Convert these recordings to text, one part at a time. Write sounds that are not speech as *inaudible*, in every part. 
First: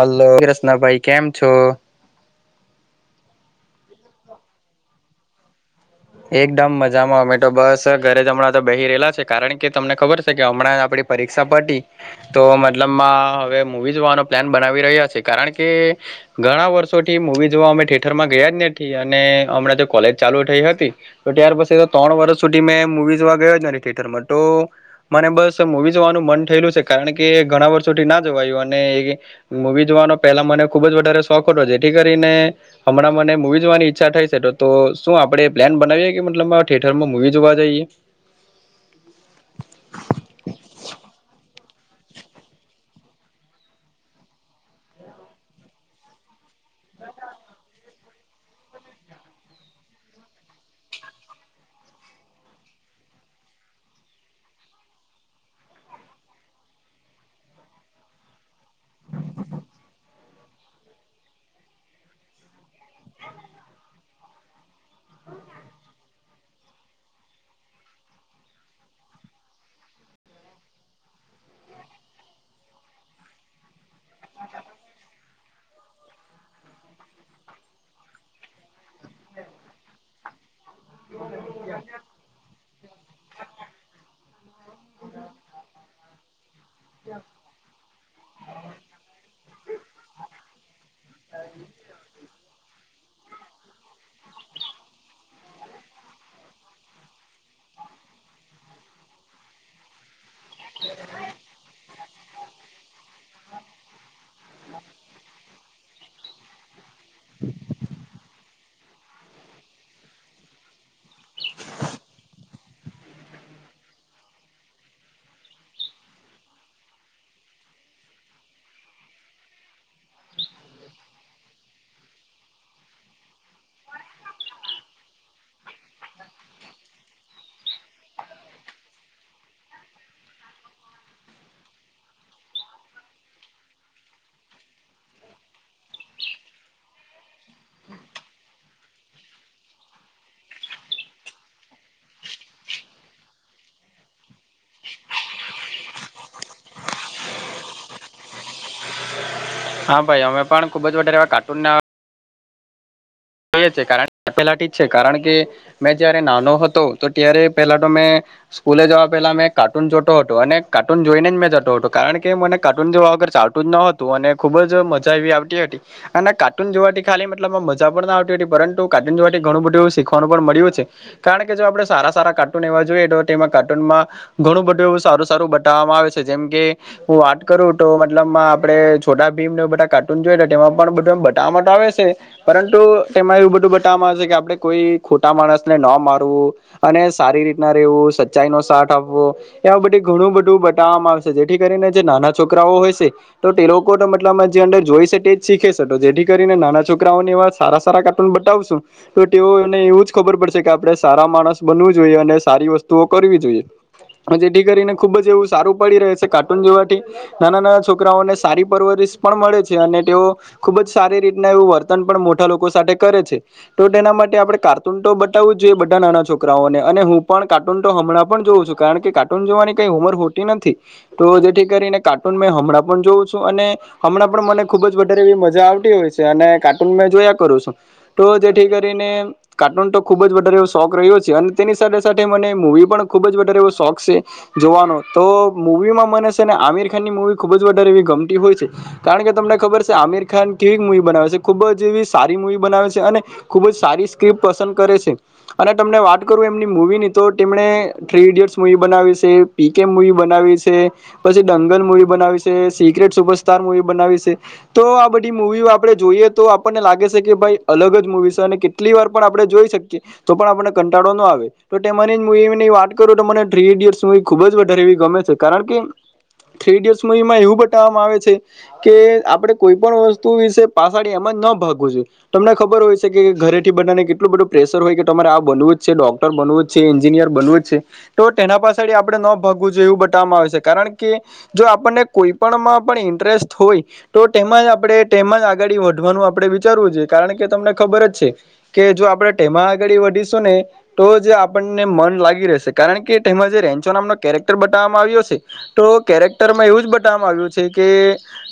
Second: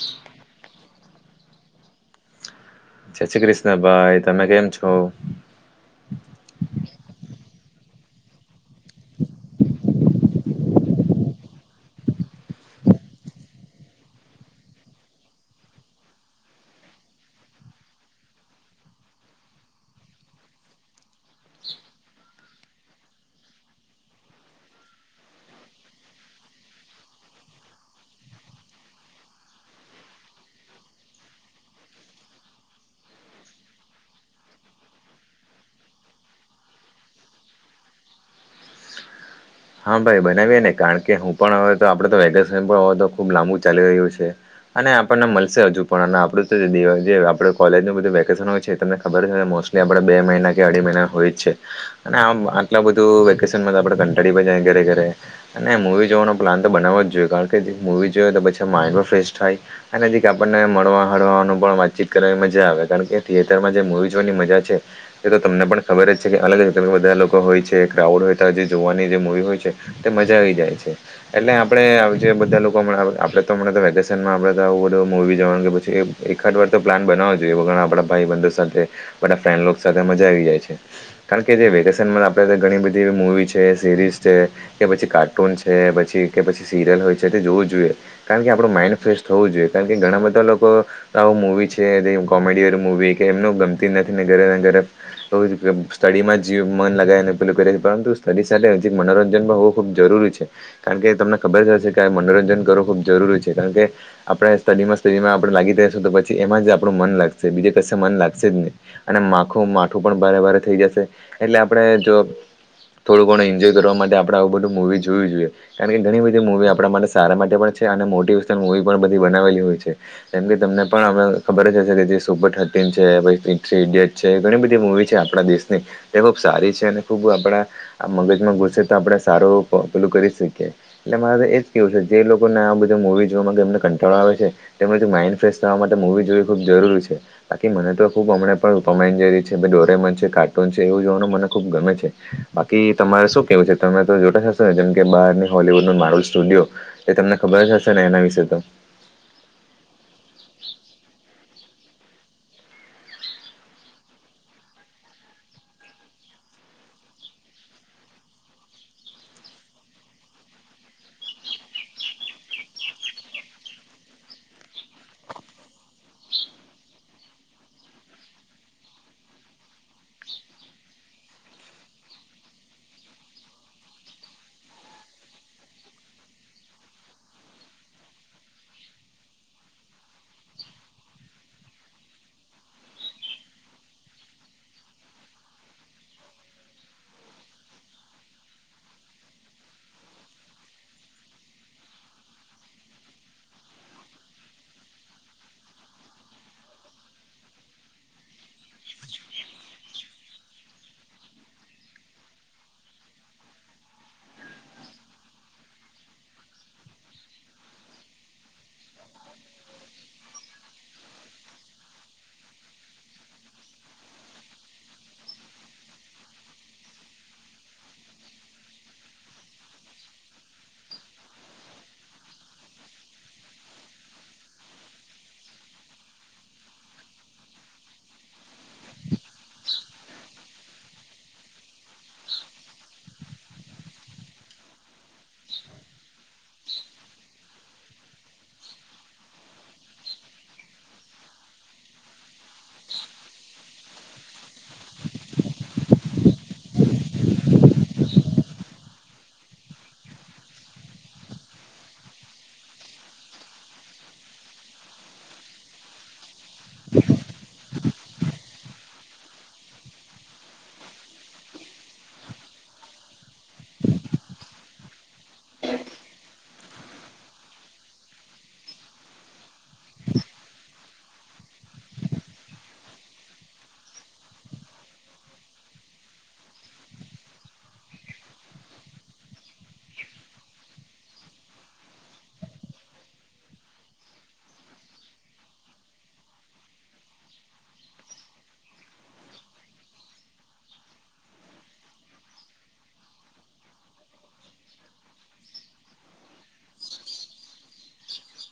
Hello Krishnabhai કેમ છો છ શ્રી કૃષ્ણ ભાઈ તમે કેમ છો એકદમ મજામાં અમે તો બસ ઘરે જ હમણાં તો બહી રહેલા છે કારણ કે તમને ખબર છે કે હમણાં આપડી પરીક્ષા પટી તો મતલબ હવે મવી જોવાનો પ્લાન બનાવી રહ્યા છે કારણ કે ઘણા વર્ષો થી મુૂવી જોવા અમે થિટર માં ગયા જ નથી અને હમણાં તો કોલેજ ચાલુ થઈ હતી તો ત્યાર બસ ત્રણ વર્ષ સુધી મેં મુવીઝમાં ગયો થિયેટરમાં તો મને બસ મુવીઝ જોવાનું મન થયેલું છે કારણ કે ઘણા વર્ષોથી ના જવાયું અને એ મવી જોવાનું પહેલા મને ખુબ જ વધા શોખ હતો જેથી કરીને હમણાં મને મૂવી જોવાની ઈચ્છા થાય છે તો તો શું આપણેે પ્લાન બનાવીએ કે મતલબ થિયેટરમાં મૂવી જોવા જઈએ હા ભાઈ બનાવીએ ને કારણ કે હું પણ હવે તો આપડ તો વેકેશન પણ હોય તો ખુબ લાંબુ ચાલી રહ્યું છે અને આપણને મળશે હજુ પણ આપડું તો આપ કોલેજ બધુ વેકેશન હો તમને ખબર મોસ્ટલી આપ બે મહિના કે અઢી મહિના હોય જ છે અને આમ આટલા બધું વેકેશનમાં તો આપડે કંટાળી પણ જઈએ ઘરે ઘરે અને મૂવી જોવાનો પ્લાન તો બનાવો જ જોઈએ કારણ કે મૂવી જોય તો પછી માયનોર ફેસ થાય અને કે આપણને મળવા હળવાનું પણ વાતચીત કરે મજા આવે કારણ કે થિયેટરમાં જે મૂવી જોવાની મજા છે એ તો તમને પણ ખબર જ છે કે બધા લોકો હોય છે ક્રાઉડ હોય તો જે જોવાની જે મૂવી હોય છે મજા આવી જાય છે એટલે આપડે આવીજે બધા લોકોમાં આપડે તો અમડા તો વેકેશનમાં આપડે તો બધ મૂવી જવાનું પછી એકાદ વાર તો પ્લાન બનાવો જોઈએ ઘણા આપણા ભાઈ બંધ સાથે બધા ફેમ સાથે મજા આવી જાય છે કારણ કે જે વેકેશનમાં આપણે ઘણી બધી મુવી છે સરીઝ છે કે પછી કાર્ટૂન છે પછી કે પછી સીરિયલ હોય છે તે જોવું જોઈએ કારણ કે આપણું માઇન્ડ ફ્રેશ થવું જોઈએ કારણ કે ઘણા બધા લોકો આવું મૂવી છે કોમેડી મૂવી કે એમને ગમતી નથી ને ઘરેને ઘરે સ્ટડીમાં જ મન લગાવ ને પેલું પરંતુ સડી સાથે મનોરંજનમાં હોવું ખૂબ જરૂરી છે કારણ કે તમને ખબર જ હશે કે આ મનોરંજન કરવું ખૂબ જરૂરી છે કારણ કે આપડે સ્ટડીમાં સ્ટડીમાં આપડે લાગી રહશું તો પછી એમાં જ આપણું મન લાગશે બીજે કશે મન લાગશે જ નહી અને માખું માથું પણ ભારે ભારે થઈ જશે એટલે આપણે જો થોડું ઘણું એન્જય કરવા માટે આપણે આવું બધું મૂવી જોવી જોઈએ, કારણ કે ઘણી બધી મૂવી આપણા માટે સારા માટે પણ છે, અને મોટિવેશન મુવી પણ બધી બનાવેલી હોય છે, જેમ કે તમને પણ ખબર જ હશે કે જે સુપર થર્ટીન છે. થ્રી ઇડિયટ છે, ઘણી બધી મુવી છે, આપણા દેશની એ ખુબ સારી છે, અને ખૂબ આપડા મગજ ઘુસે, તો આપણે સારું પેલું કરી શકીએ એટલે મારે એજ કેવું છે, જે લોકો ને આ બધું મુવી કંટાળો આવે છે, તેમ માન્ડ ફેશ થવા માટે મુવી જોવી ખબ જરૂરી છે, બાકી મને તો ખૂબ પણ ટોમ એન્ડ જેરી છે, ડોરેમોન છે, કાર્ટૂન છે, એવું જોવાનું મને ખૂબ ગમે છે, બાકી તમારે શું કેવું છે, તમે તો જોતા જ હશે જેમ કે બહાર ને હોલીવુડનું મારુલ સ્ટુડિયો, એ તમને ખબરજ હશે ને એના વિશે તો હા, ભાઈ અમે પણ ખુબજ વધારે એવા કાર્ટૂન, ના જોયે છે, કારણ પેલાથી જ છે, કારણ કે મેં જયારે નાનો હતો તો ત્યારે પેલા તો મેં સ્કૂલે જવા પેલા મેં કાર્ટૂન જોતો, હતો અને કાર્ટૂન જોઈને જ મેં જતો, હતો કારણ કે મને કાર્ટુન જોવા વગર કાર્ટૂન ન હતુ અને ખુબજ મજા એવી આવતી હતી, અને કાર્ટૂન જોવાથી ખાલી મતલબમાં મજા પણ પરતું કાર્ટન જોવા, ઘણું બધું સીખવાનું પણ મળ્યું છે, કારણ કે જો આપણે સારા સારા કાર્ટૂન એવા જોઈએ, તો કાર્ટૂનમાં ઘણુ બધુ એવ સારુ, સારુ બતાવવામાં આવે છે, જેમ કે હુ, વાત કરુ તો મતલબ મા આપડે છોટા ભીમને, બધા કાર્ટૂન જોઇને, તેમાં પણ બધ બતાવા આવે છે, પરંતુ એમા એવુ બધુબતાવામાં આવે છે, કે આપડે કોઈ ખોટા માણસ ને ન મારવું અને સારી રીતના રેવુ સચ્ચાઈનો સાથ આપવો એ આવી બધી ઘણુ બધુ બટવામાં આવશે જેથી કરીને જે નાના છોકરાઓ, હોય છે. તો તે લોકો તો મતલબમાં જે અંદર જોઈ છે તે જ શીખે છે, તો જેથી કરીને નાના છોકરાઓને એ સારા સારા કાર્ટૂન બતાવશુ, તો તેઓ એને એવુ જ ખબર પડશે કે આપણે સારા માણસ બનવું જોઈએ, અને સારી વસ્તુ તો કરવી જોઈએ જેથી કરીને ખુબજ એવું સારું પડી રહે છે, કાર્ટૂન જોવાથી નાના, નાના છોકરાઓને સારી પરવર પણ મળે છે, અને તેઓ ખુબજ સારી રીતના, એવું વર્તન પણ મોટા લોકો સાથે કરે છે, તો તેના માટે આપણે કાર્ટૂન તો બતાવવું જોઈએ, બધા નાના છોકરાઓને અને હુ, પણ કાર્ટૂન હમણાં પણ જોઉ છું, કારણ કે કાર્ટૂન જોવાની કઈ ઉંમર હોતી, નથી. તો જેથી કરીને કાર્ટૂન મેં હમણા પણ જોઉં છું, અને હમણાં પણ મને ખુબજ વધારે એવી મજા આવતી હોય છે, અને કાર્ટૂન મેં જોયા કરુ છુ. તો જેથી કરીને કાર્ટૂન, તો ખુબજ વધારે શોખ રહ્યો છે, અને તેની સાથે સાથે મને મૂવી પણ ખુબજ વધારે શોખ છે, જોવાનો તો મૂવીમાં મને છેને, આમિર ખાન ની મૂવી ખુબજ. વધારે આવી ગમતી હોય છે, કારણ કે તમને ખબર છે, આમિર ખાન કેવી મુવી બનાવે છે, ખુબ જ એવી મૂવી બના છે, અને ખૂબ જ સારી સ્ક્રિપ પસંદ કરે છે, અને તમને વાત કરું એમની મૂવીની તો તેમણે થ્રી ઇડિયટ્સ મુવી બનાવી છે, પીકે મુવી બનાવી છે, પછી દંગલ મુવી બનાવી સે સિક્રેટ સુપરસ્ટાર મુવી બનાવી છે, તો આ બધી મુવી આપણે જોઈએ, તો આપણને લાગે છે કે અલગ જ મુવી છે, કેટલી વાર પણ આપણે જોઈ શકીએ, તો પણ આપને કંટાળો ન આવે તો તેમાંની મુવી વાત કરું, તો મને થ્રી ઇડયટ ખુજ વધારે એવી ગમે છે, કારણ કે થ્રી ઇડિયેટ મૂવીમા એવું બતાવવામાં આવે છે, કે આપડે કોઈ પણ વસ્તુ વિશે પહાડી એમજ. ન ભાગવુ, જોઇએ તમને ખબર હોય છે, કે ઘરેથી બનાનેટલું બધું પ્રેશર હોય, કે તમારે આ બનવું જ છે, ડોક્ટર બનવું જ છે એન્જિ યાર બનવુ છે, તો તેના પાછ આપણે ન ભાગવું જોઈએ, એવું બતાવવામાં આવે છે, કારણ કે જો આપણને કોઈપમાં પણ ઇન્ટરેસ્ટ હોય, તો તેમાં જ આપણે, તેમાં જ આગળ વધવાનું આપડે વિચારવું છેએ કારણ કે તમને ખબર જ છે, કે જો આપણે ટેમા આગળ વધીશું, ને તો જ આપણને મન લાગી રહે સે, કારણ કે તેમાં જે રેન્ચો નામનો કેરેક્ટર બતાવવામાં આવ્યો છે, તો કેરેક્ટરમા એવું જ બતા કેવા મારવો છે, કે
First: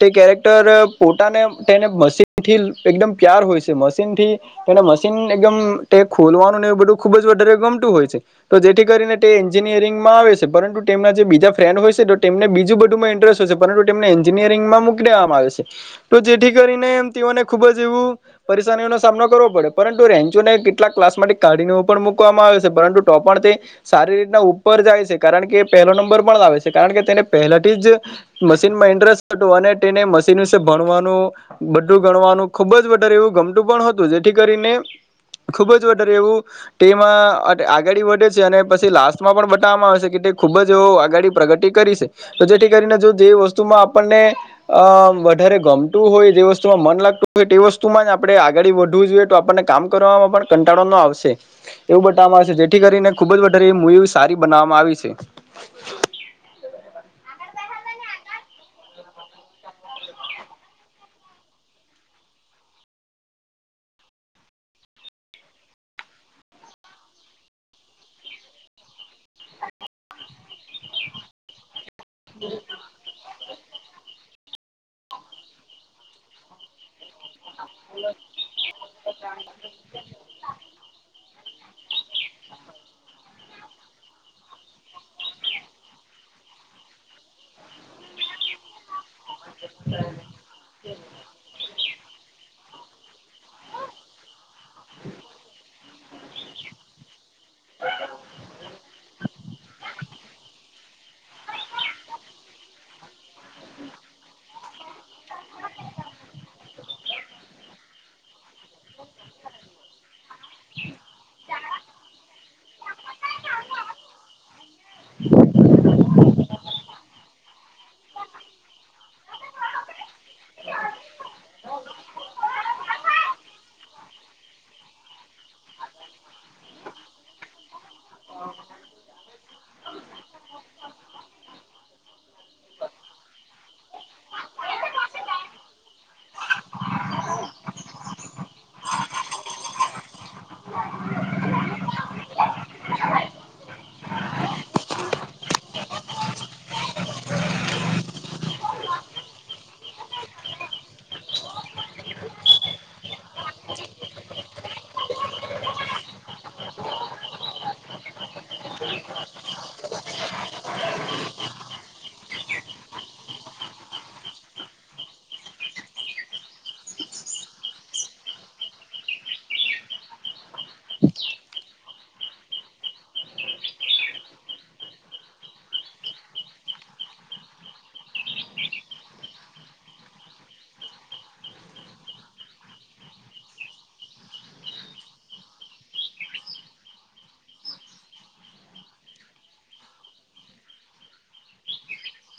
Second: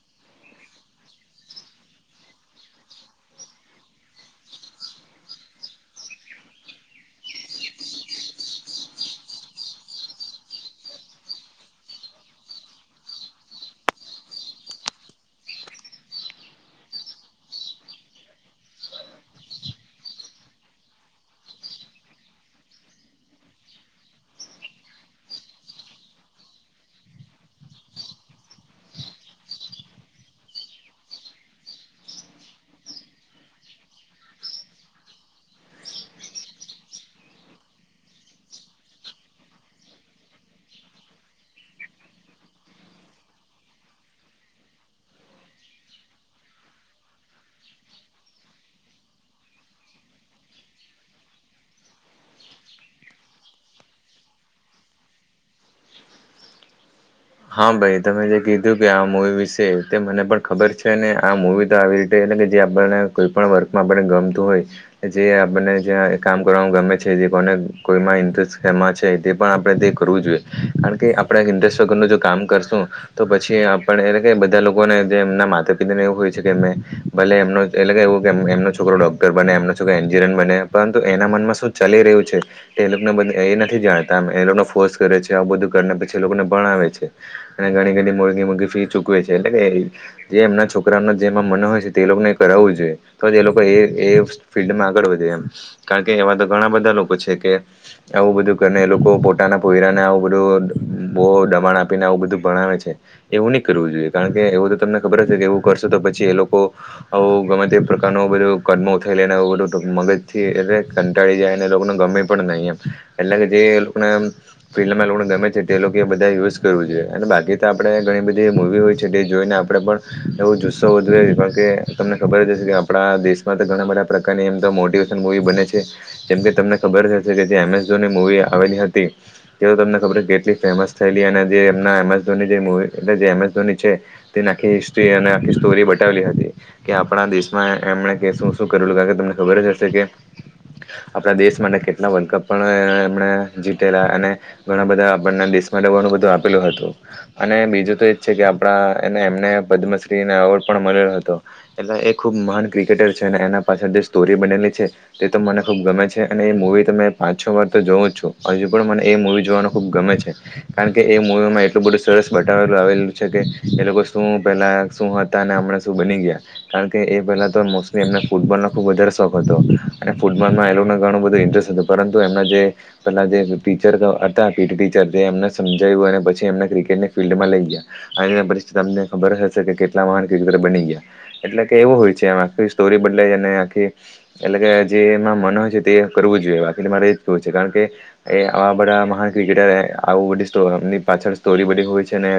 તે ચારેક્ટર પોતાને તેને મશનથી, એક દમ પ્યાર હોય છે, મશીન થી. તેને મશીન એકદમ તે ખોલવાનુ ને એવું બધું ખુબ જ વધારે ગમતું, હોય છે. તો જેથી કરીને તે એન્જિનિયરિંગમા આવે છે, પરંતુ તેમના જે બીજા ફ્રેન્ડ હોય છે, તો તેમને બીજું બધુંમા પરંતુ તેમને એન્જિનિયરિંગમાં મોક દેવામાં આવે છે, તો જેથી કરીને એમ તેઓને ખુબ જ એવું પરેશાનીઓનોો સામનો કરવો, પડે પરંતુ રેન્ચોને કેટલાક ક્લાસ માટે કાઢીને પણ મકવામાં આવે છે, પરંતુો પણ તે સારી રીતના ઉપર જાય છે, કારણ કે પહેલો નંબર પણ લાવે છે, કારણ કે તેને પહેલાથી જ. મશીનમાં ઇન્ટરેસ્ટ હતું, અને તેને મશીન વિશે ભણવાનુ બધું ગણવાનુ ખુબ જ એવુ ગમતુ પણ હતુ, જેથી કરીને ખુબ જ વધારે એવુ તેમાં આગળ વધે છે, અને પછી લાસ્ટમાં પણ બતાવવામાં આવે છે, કે ખૂબ જ આગડી પ્રગતિ કરી છે, તો જેથી કરીને જો, જે વસ્તુમાં આપણને એ. વધારે ગમતું હોય જે વસ્તુમાં મન લાગતું હોય તે વસ્તુ માં જ આપણે આગાડી વધવું જોઈએ તો આપણને કામ કરવામાં પણ કંટાળો ન આવશે એવું બતાવવામાં આવશે જેથી કરીને ખુબ જ વધારે મુવી સારી બનાવવામાં આવી છે. હા ભાઈ તમે જે કીધું કે આ મુવી વિશે તે મને પણ ખબર છે ને આ મુવી તો આવી રીતે કે જે આપણને કોઈ પણ વર્કમાં આપને ગમતું હોય જે આપણને કામ કરવાનું ગમે છે કોઈમાં ઇન્ટરેસ્ટ એમાં છે તે પણ આપણે કરવું જોઈએ કારણ કે આપણે ઇન્ટરેસ્ટ *unintelligible* કામ કરશું તો પછી આપડે એટલે કે બધા લોકોને એમના માતા પિતા ને એવું હોય છે કે ભલે એમને એટલે કે એવું કે એમનો છોકરો ડોક્ટર બને એમનો છોક એન્જિનિયર બને પરંતુ એના મનમાં શું ચલી રહ્યું છે એ લોકોને એ નથી જાણતા એ લોકોને ફોર્સ કરે છે બધું કરને પછી એ લોકોને પણ આવે છે અને ઘણી ઘણી મોઘી મોઘી ફી ચૂકવે છે એટલે જે એમના છોકરાનો જેમાં મન હોય છે તે લોકોને કરાવું જ જોએ તોજ એલોકો એ સ્પીડ માં આગળ વધે એમ કારણ કે એવા તો ઘણા બધા લોકો છે. કે આવું બધું કરીને એ લોકો પોતાના પોયરાને આવું બધું બો દબાણ આપીને આવું બધું ભણાવે છે એવું ની કરવું જોઈએ કારણ કે એવું તો તમને ખબર જ છે કે એવું કરશો તો પછી એ લોકો આવું ગમે તે પ્રકાર નું બધો કદમો ઉઠાઈ લેને એવું બધું મગજ થી એટલે ઉટાડી જાયને એલોકોને ગમે પણ નહી એમ એટલે કે જે લોકોને ફિલ્ડમાં લોકોને ગમે છે તે લોકો એ બધા યુઝ કરવું જોઈએ અને બાકી તો આપણે ઘણી બધી મૂવી હોય છે જે જોઈને આપણે પણ એવું જો ઉત્સવ વધવે *unintelligible* કે તમને ખબર જ હશે કે આપણા દેશમાં તો ઘણા બધા પ્રકારની એમ તો મોટિવેશન મૂવી બને છે જેમ કે તમને ખબર હશે કે જે એમેસઝોનની મુૂવી આવેલી હતી તે તમને ખબર છે કેટલી ફેમસ થયેલી અને જે એમના એમ એસ ધોની જે મૂવી એ જે એમ એસ ધોની છે તેની આખી હિસ્ટરિ અને સ્ટોરી બતાલી હતી કે આપણા દેશમાં એમણે શું શું કરે કારણ કે તમને ખબર જ હશે કે આપણા દેશ માટે કેટલા વર્લ્ડ કપ પણ એમણે જીતેલા અને ઘણા બધા બને દેશ માટે ઘણું બધું આપેલું હતું અને બીજું તો એજ છે કે આપડા એ એમને પદ્મશ્રી નો એવોડ પણ મળલો હતો એટલે એ ખુબ મહાન ક્રિકેટર છે અને એના પાછળ જે સ્ટોરી બનેલી છે એ તો મને ખુબ ગમે છે અને એ મૂવી તમે પાંચ છ વાર તો જોવું જ છું હજુ પણ મને એ મુૂવી જોવાનું ખુબ ગમે છે. કારણ કે એ મુવીમાં એટલું બધું સરસ બતાવેલું આવેલું છે કે એ લોકો શું પેલા શું હતા ને હમણાં શું બની ગયા કારણ કે એ પહેલા તો મોસ્ટલી એમને ફૂટબોલનો ખૂબ વધારે શોખ હતો. ફૂટબોલમાં એલોને ઘણું બધું ઇન્ટરેસ્ટ હતું પરંતુ એમના જે પેલા જે ટીચર હતા પી ટી ટી ચર એમને સમજાવ્યું અને પછી એમને ક્રિકેટને ફિલ્ડમાં લઈ ગયા આ પરિસ્થિત અમને ખબર હશે કે *unintelligible* બની ગયા એટલે કે એવું હોય છે આખી સ્ટોરી બદલે આખી એટલે કે જે એમાં મન હોય છે તે કરવું જોઈએ બાકી તો મારે એજ કેવું છે કારણ કે એ આવા બધા મહાન ક્રિકેટર આવું બધી સ્ટો એમની પાછળ સ્ટોરી બધી હોય છે ને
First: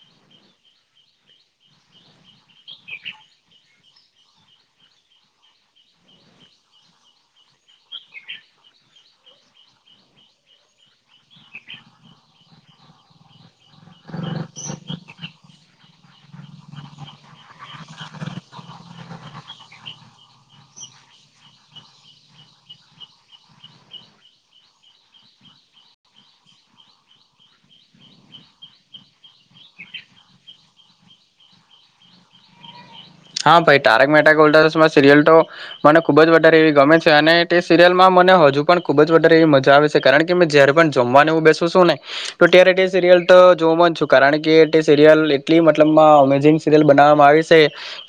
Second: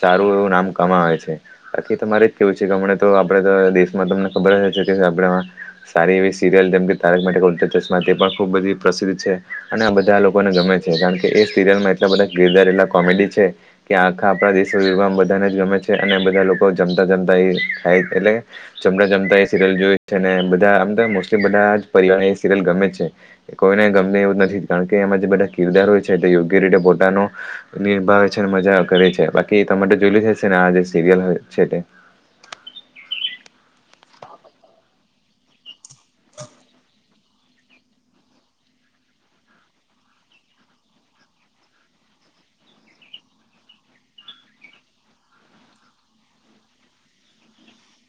સારું એવું નામ કમાવે છે બાકી તમારે કેવું છે કે હમ તો આપડે તો દેશમાં તમને ખબર જ હશે કે આપડામાં સારી એવી સિરિયલ જેમ કે તારક મેહતા કા ઉલ્ટા ચશ્મા તે પણ ખૂબ બધી પ્રસિદ્ધ છે અને આ બધા લોકોને ગમે છે કારણ કે એ સિરિયલમાં એટલા બધા કીરદાર એટલા કોમેડી છે કે આખા આપણા દેશો વિદેશમાં બધાને ગમે છે અને બધા લોકો જમતા જમતા એ ખાય એટલે જમતા જમતા એ સિરિયલ જોય છે ને. બધા આમ તો મોસ્ટલી બધા પરિવાર એ સિરિયલ ગમે છે કોઈને ગમે એવું જ નથી કારણ કે એમાં જે બધા કિરદાર હોય છે તે યો ગ્ય રીતે પોટાનો નિર્ભાવ છેને મજા કરે છે બાકી તમે તો જોયલુ હશે ને આ જે સિરિયલ છેટે હા ભાઈ તારક મેતા કા ઉલ્ટા ચશ્મા સિરિયલ તો મને ખુબ જ વધારે એવી ગમે છે. અને તે સિરિયલમાં મને હજુ પણ ખૂબ જ વધારે એવી મજા આવે છે કારણ કે મેં જ્યારે પણ જમવાને એ હું બેસું સુ ને તો ત્યારે તે સિરિયલ તો જોમ જ છું કારણ કે તે સિરિયલ એટલી મતલબમાં અમેઝિંગ સિરિયલ બના મા આવી સે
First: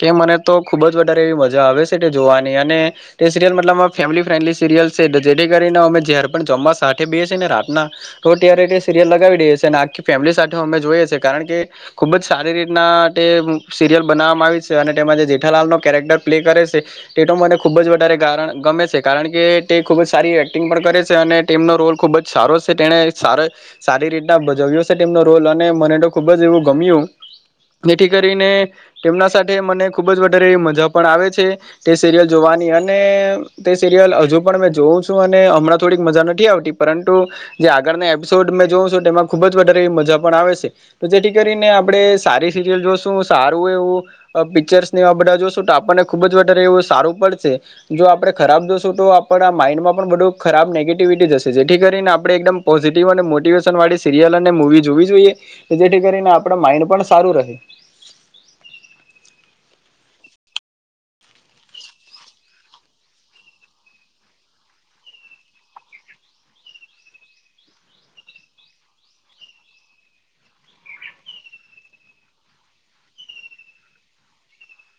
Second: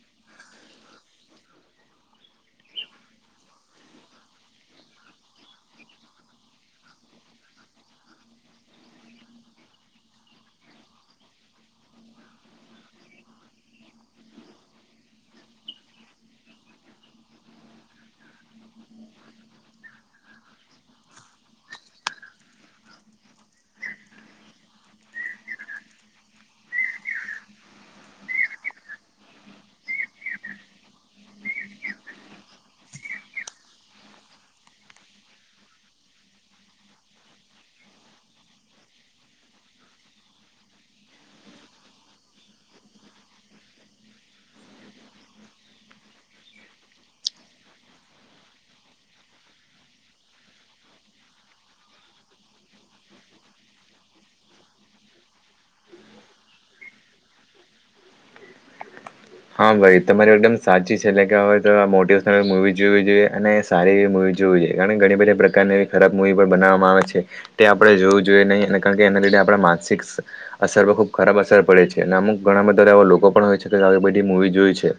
કે મને તો ખૂબ જ વધારે એવી મજા આવે છે તે જોવાની અને તે સિરયલ મતબમાં ફેમિલી ફ્રેન્ડલી સિરિયલ્સ જેથી કરીને અમે જ્યાંરે પણ જમવા સાથે બેએ છીએ ને રાતના તો ત્યારે સિરયલ લગાવી દઈએ એ અને આખી ફેમિલી સાથે અમે જોઈએ છીએ કારણ કે ખુબ જ સારી રીતના તે સિરિયલ બનાવવામાં આવી છે. અને તેમાં જે જેઠાલાલનો કેરેક્ટર પ્લે કરે સે તેતો મને ખૂબ જ વધારે ગમે છે કારણ કે તે ખૂબ જ સારી એક્ટિંગ પણ કરે છે અને તેમનો રોલ ખૂબ જ સારો છે તેને આ સારી રીતના ભજ રોલ અને મને તો ખુબ જ એવું ગમ્યું જેથી કરીને તેમના મ ખુબ જ વધારે મજા પણ આવે છે તે સિરિયલ જોવાની અને તે સિરિયલ હજુ પણ જોવું છું અને હમણાં થોડીક મજા નથી આવતી પરંતુ જે આગળના એપિસોડ મે જોઉ છું એમાં ખુબ જ વધારે મજા પણ આવે છે તો જેથી કરીને આપણે સારી સિરયલ જોશું સારું એવું પિક્ચર્સ નેવા બધા જોશો તો આપણને ખુબ જ વધારે એવું સારું પડશે જો આપડે ખરાબ જોશું તો પણ આ માઇન્ડમાં પણ બધું ખરાબ નેગેટિવિટી જશે જેથી કરીને આપણે એકદમ પોઝિટિવ અને મોટિવેશન વાળી સીરિયસ મવી જોવી જોઈએ જેથી કરીને આપણા માઇન્ડ પણ સારું રહે હા ભાઈ તમારી એકદમ સાચી છે એટલે કે હવે તો મોટિવેશનલ મુવી જોવી જોઈએ અને સારી એવી મુવી જો જોઈએ કારણ કે ઘણી બધી પ્રકારની ખરાબ મુવી પણ બનાવામાં આવે છે તે આપડણે જોવું જોઈએ નહી કારણ એના આપ માનસિક અસર પર ખુબ ખરાબ અસર પડે છે અને અમુક ઘણા બધા એવા લોકો પણ હોય છે કે મુવી જોય છે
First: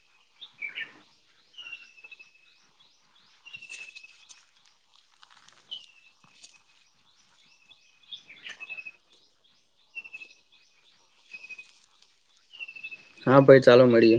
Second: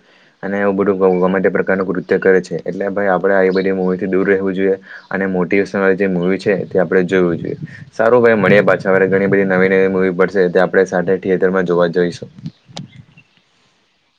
અને એવું બધું પ્રકારનું કૃત્ય કરે છે એટલે ભાઈ આપે આ બધી મુવીથી ું જોઈ મોેશન જે મુવી છે તે આપણે જોું જોઈએ સારું ભાઈ મળએ પાછા ઘણી બધી નવી નવી મૂવી પડશે તે આપણે સા થિયેટરમાં જોવા જઈશું હા ભાઈ ચાલો મળીએ